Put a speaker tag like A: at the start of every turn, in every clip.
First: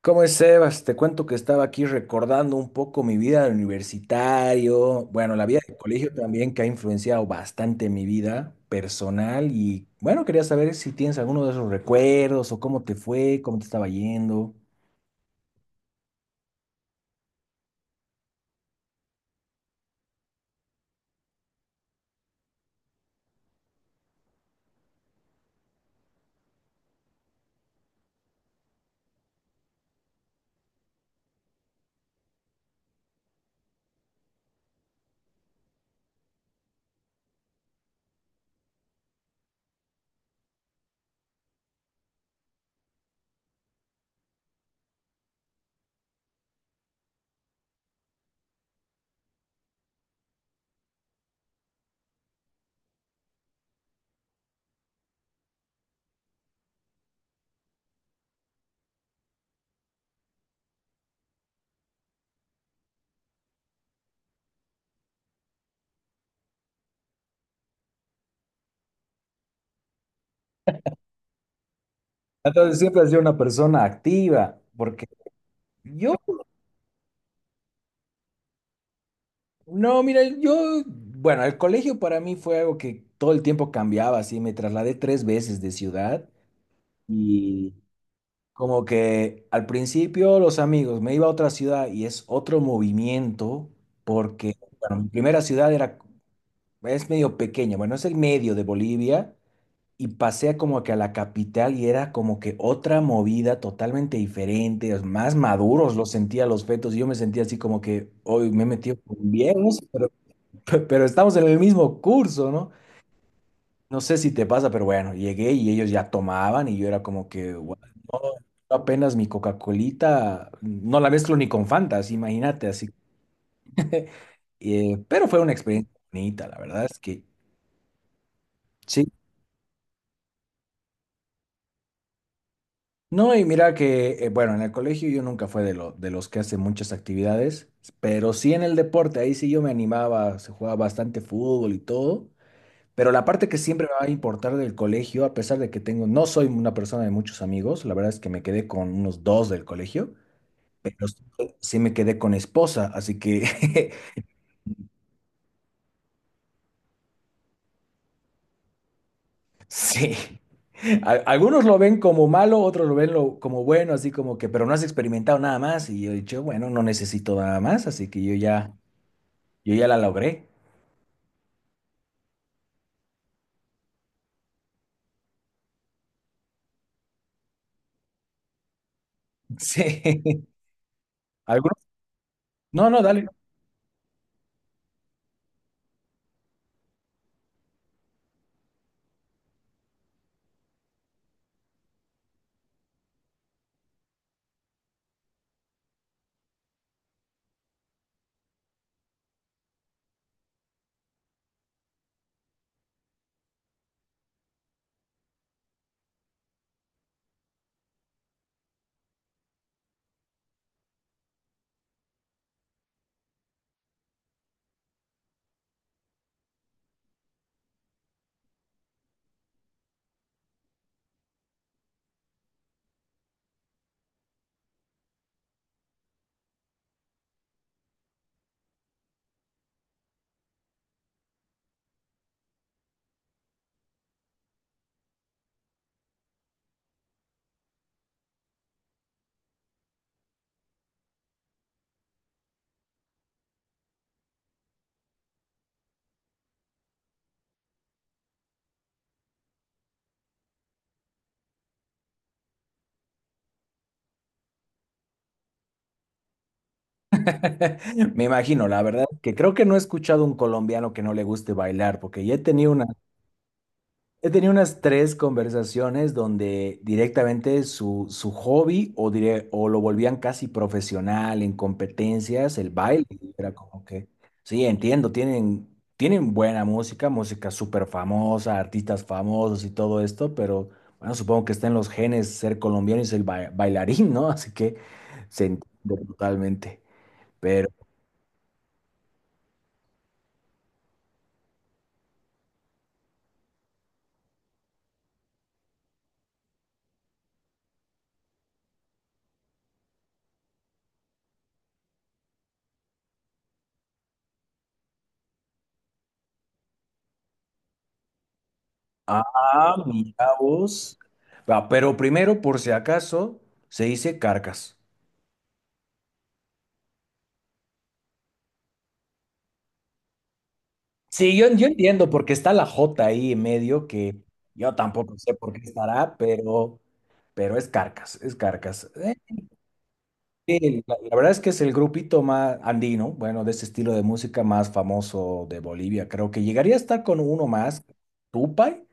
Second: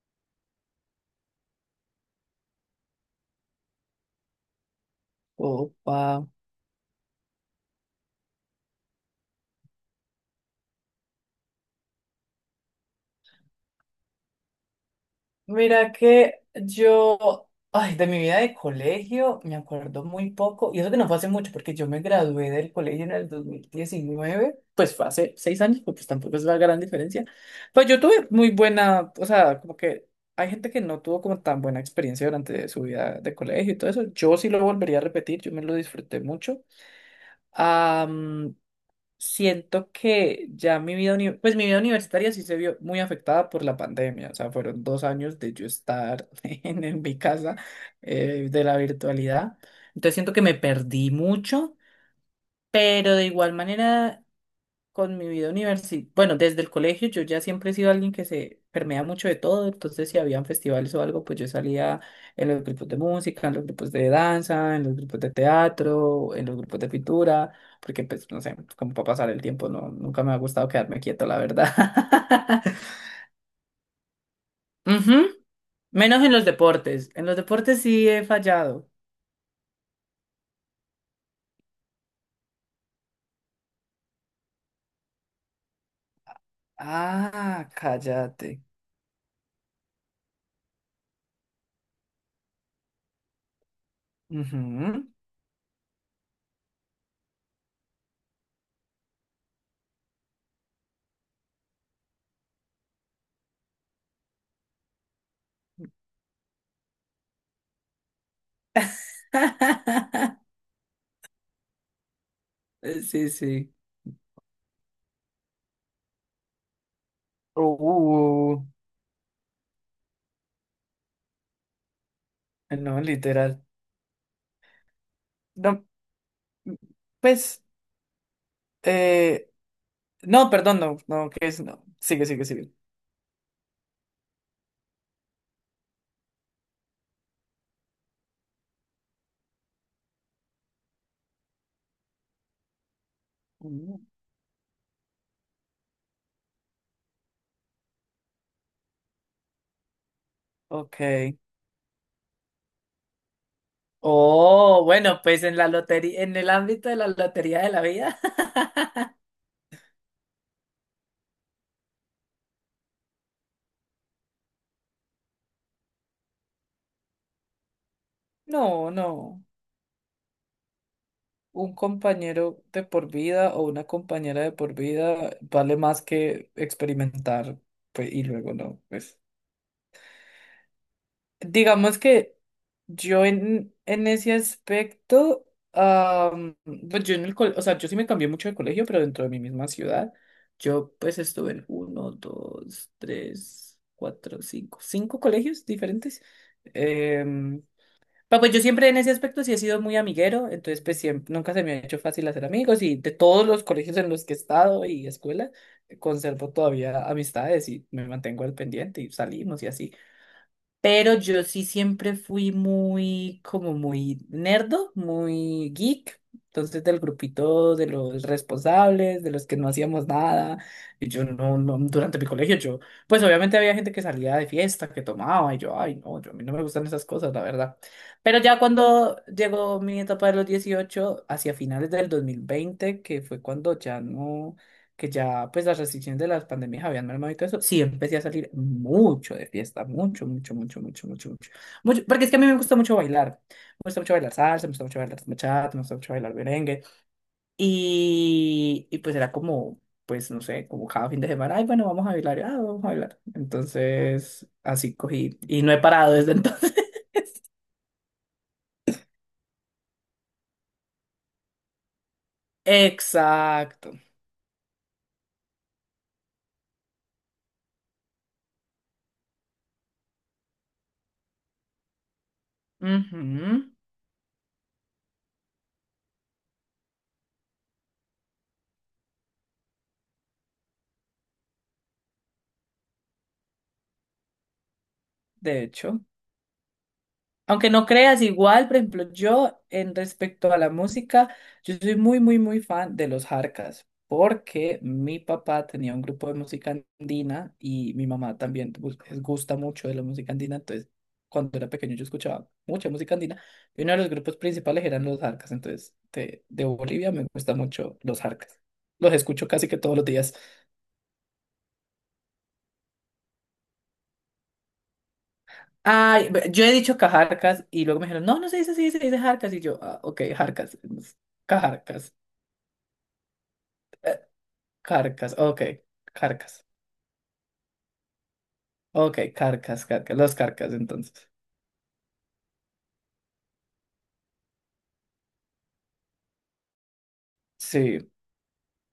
A: ¿Cómo es, Sebas? Te cuento que estaba aquí recordando un poco mi vida de universitario, bueno, la vida de colegio
B: Opa.
A: también que ha influenciado bastante mi vida personal y bueno, quería saber si tienes alguno de esos recuerdos o cómo te fue, cómo te estaba yendo.
B: Mira que yo, ay, de mi vida de colegio me acuerdo muy poco, y eso que no fue hace mucho, porque yo me gradué del colegio en el 2019, pues fue hace 6 años, porque pues tampoco es la gran diferencia. Pues yo tuve muy buena, o sea, como que hay gente que no tuvo como tan buena experiencia durante su vida de colegio y todo eso. Yo sí lo volvería a repetir, yo me lo disfruté mucho. Am, siento que ya pues mi vida universitaria sí se vio muy afectada por la pandemia, o sea, fueron 2 años de yo estar en mi casa, de la virtualidad, entonces siento que me perdí mucho, pero de igual manera con mi vida universitaria. Bueno, desde el colegio yo ya siempre he sido alguien que se permea mucho de todo, entonces si habían festivales o algo, pues yo salía en los grupos de música, en los grupos de danza, en los grupos de teatro, en los grupos de pintura, porque pues no sé, como para pasar el tiempo, no, nunca me ha gustado quedarme quieto, la verdad.
A: Entonces siempre has sido una persona activa, porque
B: Ujú.
A: yo,
B: Menos en los deportes sí he fallado.
A: no, mira, yo, bueno, el colegio para mí fue algo que todo el tiempo cambiaba, así me trasladé tres veces de ciudad.
B: Ah, cállate.
A: Como que al principio los amigos, me iba a otra ciudad y es otro movimiento porque, bueno,
B: Ujú.
A: mi primera ciudad era, es medio pequeña, bueno, es el medio de Bolivia y pasé como que a la capital y era como que otra movida totalmente diferente, es más maduros los sentía los fetos y yo me sentía así como que hoy me he metido con viejos, pero, pero estamos en el mismo curso, no
B: Sí, sí.
A: no sé si te pasa, pero bueno, llegué y ellos ya tomaban y yo era como que, "What? No,
B: Uh.
A: yo apenas mi Coca-Colita, no la mezclo ni con Fanta, así, imagínate, así.
B: No, literal.
A: Pero fue una
B: No,
A: experiencia bonita, la verdad es que
B: pues,
A: sí.
B: eh, no, perdón, no, no, que es, no. Sigue, sigue, sigue.
A: No, y mira que, bueno, en el colegio yo nunca fue de, lo, de los que hacen muchas actividades, pero sí en el deporte, ahí sí yo me animaba, se jugaba bastante fútbol y todo, pero la parte que siempre me
B: Mm,
A: va a importar del colegio, a pesar de que tengo, no soy una persona de muchos amigos, la verdad es que me quedé con unos dos del colegio. Pero sí,
B: ok.
A: sí me quedé con esposa, así que
B: Oh, bueno, pues en la lotería, en el ámbito de la lotería de la vida.
A: sí. A- Algunos lo ven como malo, otros lo ven lo- como bueno, así como que, pero no has experimentado nada más. Y yo he dicho, bueno, no necesito nada más, así que yo ya,
B: No, no.
A: yo ya la logré.
B: Un compañero de por vida o una compañera de por vida vale más que experimentar, pues, y luego no, pues.
A: Sí. Algunos,
B: Digamos que
A: no, no,
B: yo
A: dale.
B: en ese aspecto, pues yo o sea, yo sí me cambié mucho de colegio, pero dentro de mi misma ciudad. Yo pues estuve en uno, dos, tres, cuatro, cinco, cinco colegios diferentes. Em, pero pues yo siempre en ese aspecto sí he sido muy amiguero, entonces pues siempre, nunca se me ha hecho fácil hacer amigos, y de todos los colegios en los que he estado y escuela, conservo todavía amistades y me mantengo al pendiente y salimos y así. Pero yo sí siempre fui muy, como muy nerdo, muy geek. Entonces, del grupito de los responsables, de los que no hacíamos nada. Y yo no, no, durante mi colegio, yo, pues obviamente había gente que salía de fiesta, que tomaba, y yo, ay, no, yo, a mí no me gustan esas cosas, la verdad. Pero ya cuando llegó mi etapa de los 18, hacia finales del 2020, que fue cuando ya no, que ya pues las restricciones de las pandemias habían mermado y todo eso, sí empecé a salir mucho de fiesta, mucho, mucho, mucho, mucho, mucho, mucho, mucho, porque es que a mí me gusta mucho bailar, me gusta mucho bailar salsa, me gusta mucho bailar bachata, me gusta mucho bailar merengue, y pues era como, pues no sé, como cada fin de semana, ay, bueno, vamos a bailar, ah, vamos a bailar, entonces así cogí, y no he parado desde entonces.
A: Me imagino, la verdad, que creo que no he escuchado un colombiano que no le guste bailar, porque ya he tenido una,
B: Exacto.
A: he tenido unas tres conversaciones donde directamente su, su hobby o, dire- o lo volvían casi profesional en competencias, el baile. Y era
B: Ujú.
A: como que, sí, entiendo, tienen, tienen buena música, música súper famosa, artistas famosos y todo esto, pero bueno, supongo que está en los genes ser colombiano y ser ba- bailarín, ¿no? Así que se
B: De hecho.
A: entiende totalmente. Pero,
B: Aunque no creas igual, por ejemplo, yo en respecto a la música, yo soy muy, muy, muy fan de los Jarcas, porque mi papá tenía un grupo de música andina y mi mamá también les gusta mucho de la música andina, entonces cuando era pequeño yo escuchaba mucha música andina y uno de los grupos principales eran los Jarcas, entonces de Bolivia me gustan mucho los Jarcas, los escucho casi
A: ah,
B: que todos los
A: mira
B: días.
A: vos. Ah, pero primero, por si acaso, se dice carcas.
B: Ay, yo he dicho cajarcas y luego me dijeron, no, no se dice así, se dice jarcas. Y yo, ah, ok, jarcas, entonces,
A: Sí, yo entiendo
B: cajarcas.
A: porque está la J ahí en medio que yo tampoco sé
B: Carcas,
A: por qué
B: ok,
A: estará,
B: carcas,
A: pero es Carcas, es Carcas.
B: ok, carcas, carcas, los carcas
A: Sí, la
B: entonces.
A: verdad es que es el grupito más andino, bueno, de ese estilo de música más famoso de Bolivia. Creo que llegaría a estar con uno más,
B: Sí.
A: Tupac,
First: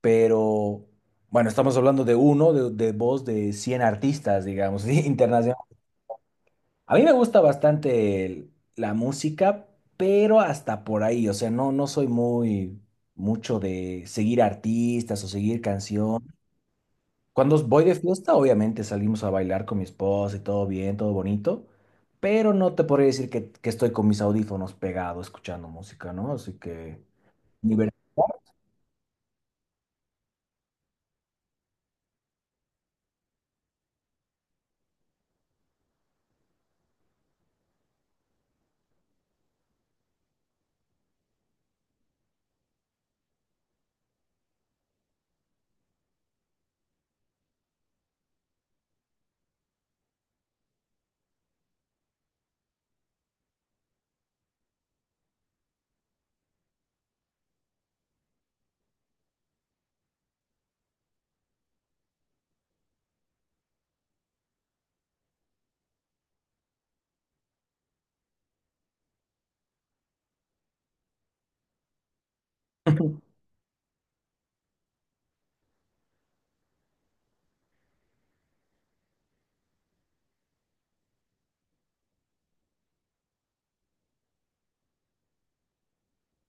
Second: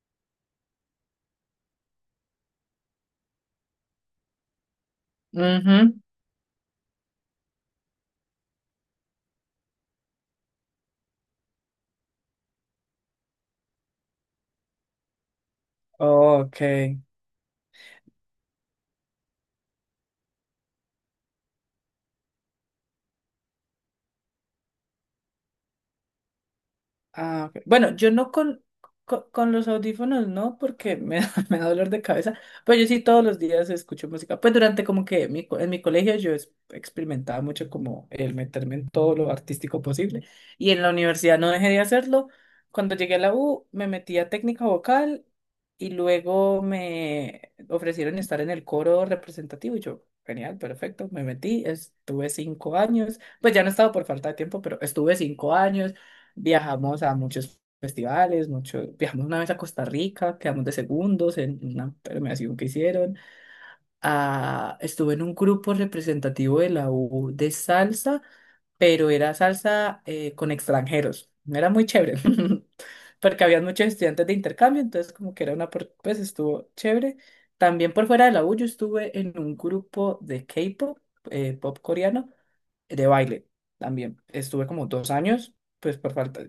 A: pero bueno, estamos hablando de uno, de voz de 100 artistas, digamos, internacionales.
B: Ujú.
A: A mí me gusta bastante el- la música, pero hasta por ahí, o sea, no, no soy muy mucho de seguir artistas o seguir canción.
B: Ok.
A: Cuando voy de fiesta, obviamente salimos a bailar con mi esposa y todo bien, todo bonito, pero no te podría decir que estoy con mis audífonos pegados escuchando música, ¿no? Así que...
B: Ah, ok.
A: Libertad.
B: Bueno, yo no con, los audífonos, no, porque me da, me da dolor de cabeza, pero yo sí todos los días escucho música. Pues durante como que en mi colegio yo experimentaba mucho como el meterme en todo lo artístico posible, y en la universidad no dejé de hacerlo. Cuando llegué a la U me metí a técnica vocal, y luego me ofrecieron estar en el coro representativo y yo, genial, perfecto, me metí, estuve 5 años, pues ya no he estado por falta de tiempo, pero estuve 5 años. Viajamos a muchos festivales, mucho, viajamos una vez a Costa Rica, quedamos de segundos en una premiación que hicieron. Ah, estuve en un grupo representativo de la U de salsa, pero era salsa, con extranjeros. Era muy chévere, porque había muchos estudiantes de intercambio, entonces como que era una, pues estuvo chévere. También por fuera de la U yo estuve en un grupo de K-pop, pop coreano de baile también. Estuve como 2 años, pues por falta,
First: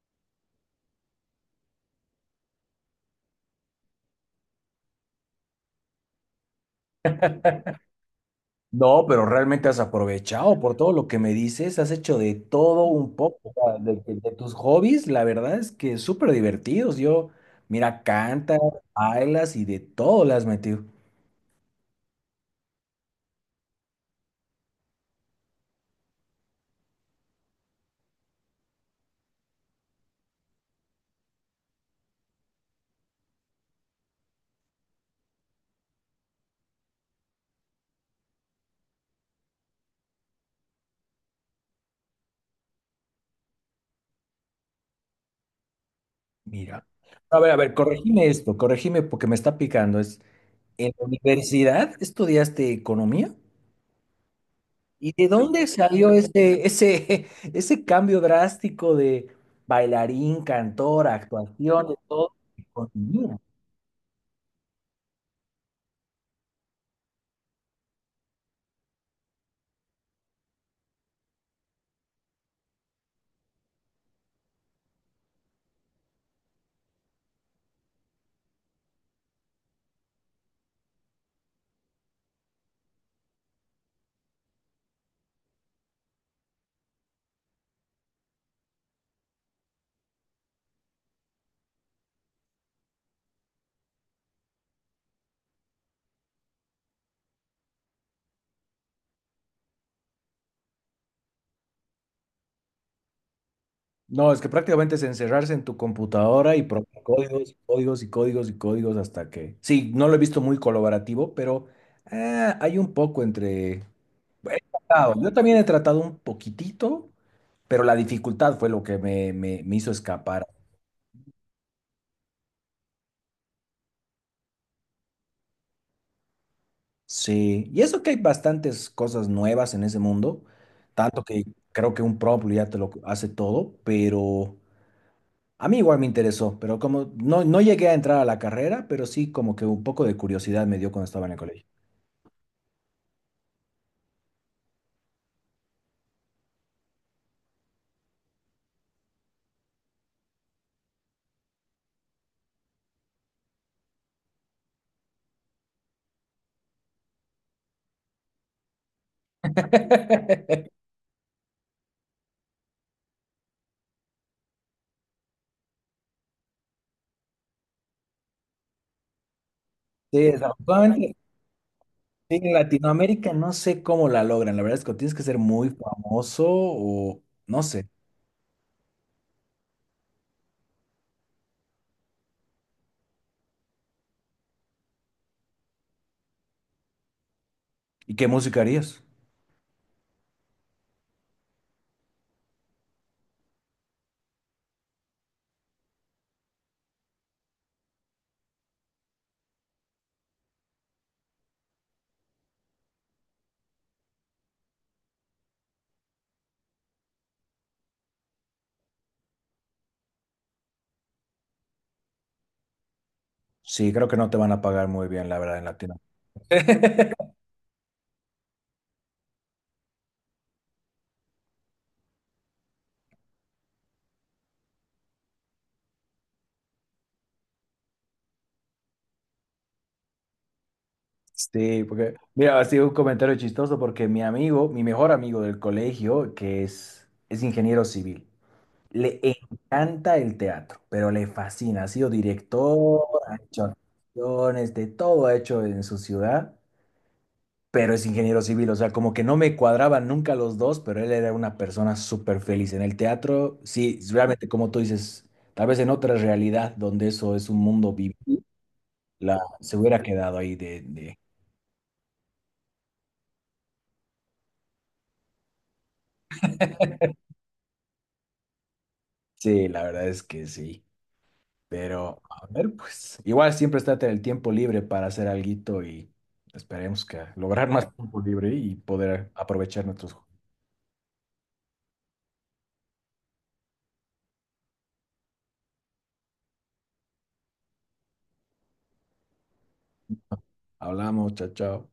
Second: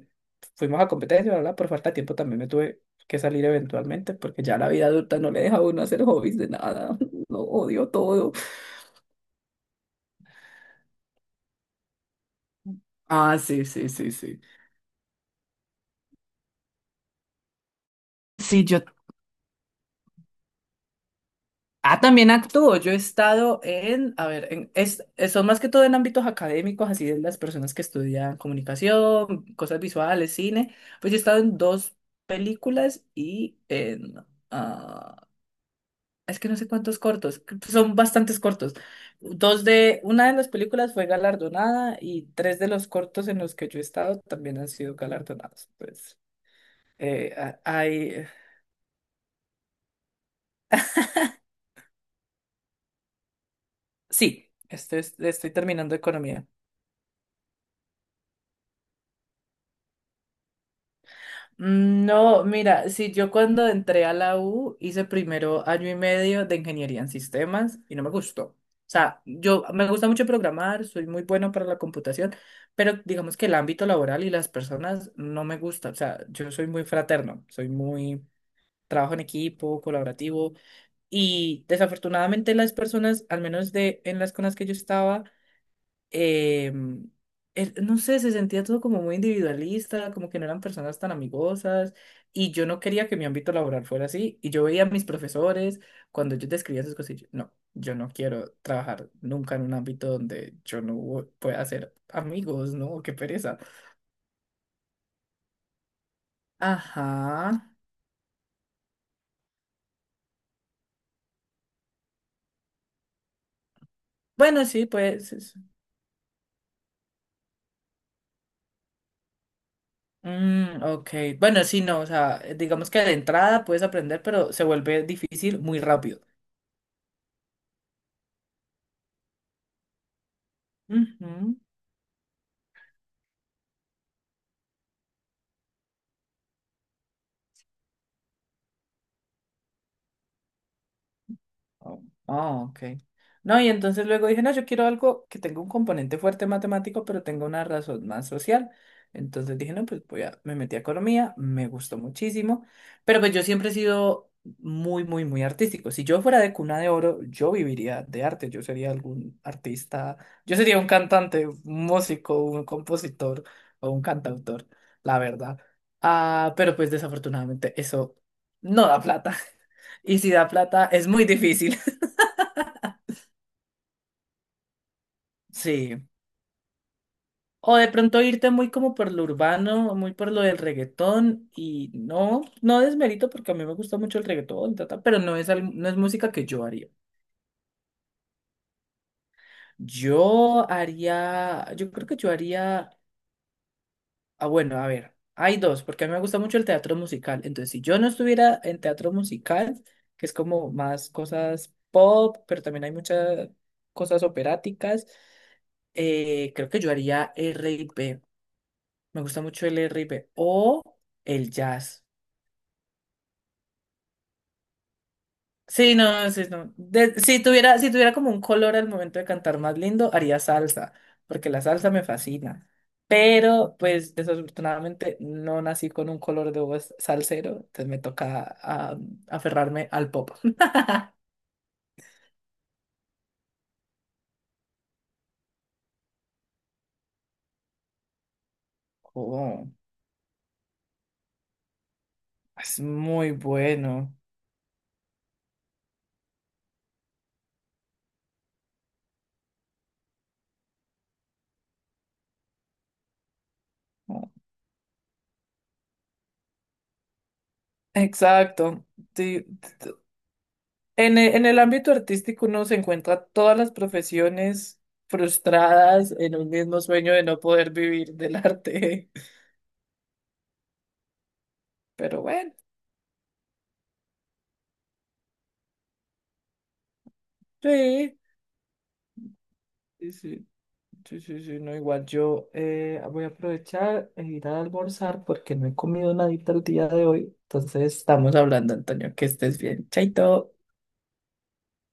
B: fuimos a competencia, ¿verdad? Por falta de tiempo también me tuve que salir eventualmente, porque ya la vida adulta no le deja a uno hacer hobbies de nada. Lo odio todo.
A: No, pero realmente has aprovechado por todo lo que me dices, has hecho de todo un
B: Ah,
A: poco,
B: sí,
A: o sea,
B: sí, sí,
A: de
B: sí.
A: tus hobbies, la verdad es que súper divertidos. Yo, mira, cantas,
B: Sí, yo.
A: bailas y de todo le has metido.
B: Ah, también actúo. Yo he estado en, a ver, en, son más que todo en ámbitos académicos, así de las personas que estudian comunicación, cosas visuales, cine. Pues yo he estado en dos películas y en, ah es que no sé cuántos cortos, son bastantes cortos. Dos de, una de las películas fue galardonada, y tres de los cortos en los que yo he estado también han sido galardonados. Pues,
A: Mira. A ver,
B: hay,
A: corregime esto, corregime porque me está picando. Es, ¿en la universidad estudiaste economía?
B: sí, estoy,
A: ¿Y de
B: estoy
A: dónde
B: terminando
A: salió
B: economía.
A: ese, ese, ese cambio drástico de bailarín, cantor, actuación, de todo?
B: No, mira, si yo
A: ¿Economía?
B: cuando entré a la U hice primero año y medio de ingeniería en sistemas y no me gustó. O sea, yo me gusta mucho programar, soy muy bueno para la computación, pero digamos que el ámbito laboral y las personas no me gusta. O sea, yo soy muy fraterno, soy muy trabajo en equipo, colaborativo, y desafortunadamente las personas, al menos de en las con las que yo estaba, eh, no sé, se sentía todo como muy individualista, como que no eran personas tan amigosas, y yo no quería que mi ámbito laboral fuera así, y yo veía a mis profesores cuando yo describía esas cosas, y yo, no, yo no quiero trabajar nunca en un ámbito donde yo no pueda hacer amigos, ¿no? Qué pereza.
A: No, es que prácticamente es encerrarse en tu computadora y probar códigos,
B: Ajá.
A: y códigos y códigos y códigos hasta que... Sí, no lo he visto muy colaborativo, pero hay un poco entre... He
B: Bueno, sí,
A: tratado, yo
B: pues... es-
A: también he tratado un poquitito, pero la dificultad fue lo que me- me hizo escapar.
B: Mm, ok. Bueno, sí, no, o sea, digamos que de entrada puedes aprender, pero se vuelve difícil muy rápido.
A: Sí, y eso que hay bastantes cosas nuevas en ese mundo, tanto que
B: Ujú.
A: creo que un prompt ya te lo hace todo, pero... A mí igual me interesó, pero como no, no llegué a entrar a la carrera, pero sí como que un poco de curiosidad me dio cuando estaba en el colegio.
B: Oh, oh, ok. No, y entonces luego dije, no, yo quiero algo que tenga un componente fuerte matemático, pero tenga una razón más social. Entonces dije, no, pues voy a, me metí a economía, me gustó muchísimo, pero pues yo siempre he sido muy, muy, muy artístico. Si yo fuera de cuna de oro, yo viviría de arte, yo sería algún artista, yo sería un cantante, un músico, un compositor o un cantautor, la verdad. Ah, pero pues desafortunadamente eso no da plata.
A: Sí,
B: Y si da plata, es
A: desafortunadamente,
B: muy difícil.
A: sí, en Latinoamérica no sé cómo la logran. La verdad es que tienes que ser muy
B: Sí.
A: famoso o no
B: O
A: sé.
B: de pronto irte muy como por lo urbano, muy por lo del reggaetón, y no, no desmerito porque a mí me gusta mucho el reggaetón, ta, ta, pero no es música que yo haría.
A: ¿Y qué música harías?
B: Yo haría, yo creo que yo haría, bueno, a ver, hay dos, porque a mí me gusta mucho el teatro musical, entonces si yo no estuviera en teatro musical, que es como más cosas pop, pero también hay muchas cosas operáticas, creo que yo haría R R&B. Me gusta mucho el R&B o el jazz.
A: Sí, creo que no te van a pagar muy bien, la verdad, en
B: Sí, no, sí, no.
A: Latinoamérica.
B: Si tuviera como un color al momento de cantar más lindo, haría salsa, porque la salsa me fascina. Pero, pues, desafortunadamente no nací con un color de voz salsero, entonces me toca, aferrarme al pop.
A: Sí, porque, mira, así un comentario chistoso porque mi amigo, mi mejor amigo del colegio, que es ingeniero civil. Le
B: Oh,
A: encanta el teatro, pero le fascina. Ha sido
B: es
A: director,
B: muy
A: ha hecho
B: bueno.
A: actuaciones, de todo ha hecho en su ciudad, pero es ingeniero civil. O sea, como que no me cuadraban nunca los dos, pero él era una persona súper feliz en el teatro. Sí, realmente, como tú dices, tal vez en otra realidad donde eso es un mundo vivo,
B: Exacto.
A: la,
B: Sí.
A: se hubiera quedado ahí
B: En
A: de...
B: e- en el ámbito artístico uno se encuentra todas las profesiones frustradas en un mismo sueño de no poder vivir del arte.
A: Sí, la verdad es que sí. Pero,
B: Pero
A: a
B: bueno,
A: ver, pues, igual siempre está el tiempo libre para hacer alguito y esperemos que lograr más
B: sí,
A: tiempo libre y poder aprovechar
B: sí,
A: nuestros...
B: sí, sí, sí, sí, no, igual yo, voy a aprovechar e ir a almorzar porque no he comido nadita el día de hoy. Entonces estamos hablando, Antonio, que estés bien. Chaito.
A: Hablamos, chao, chao.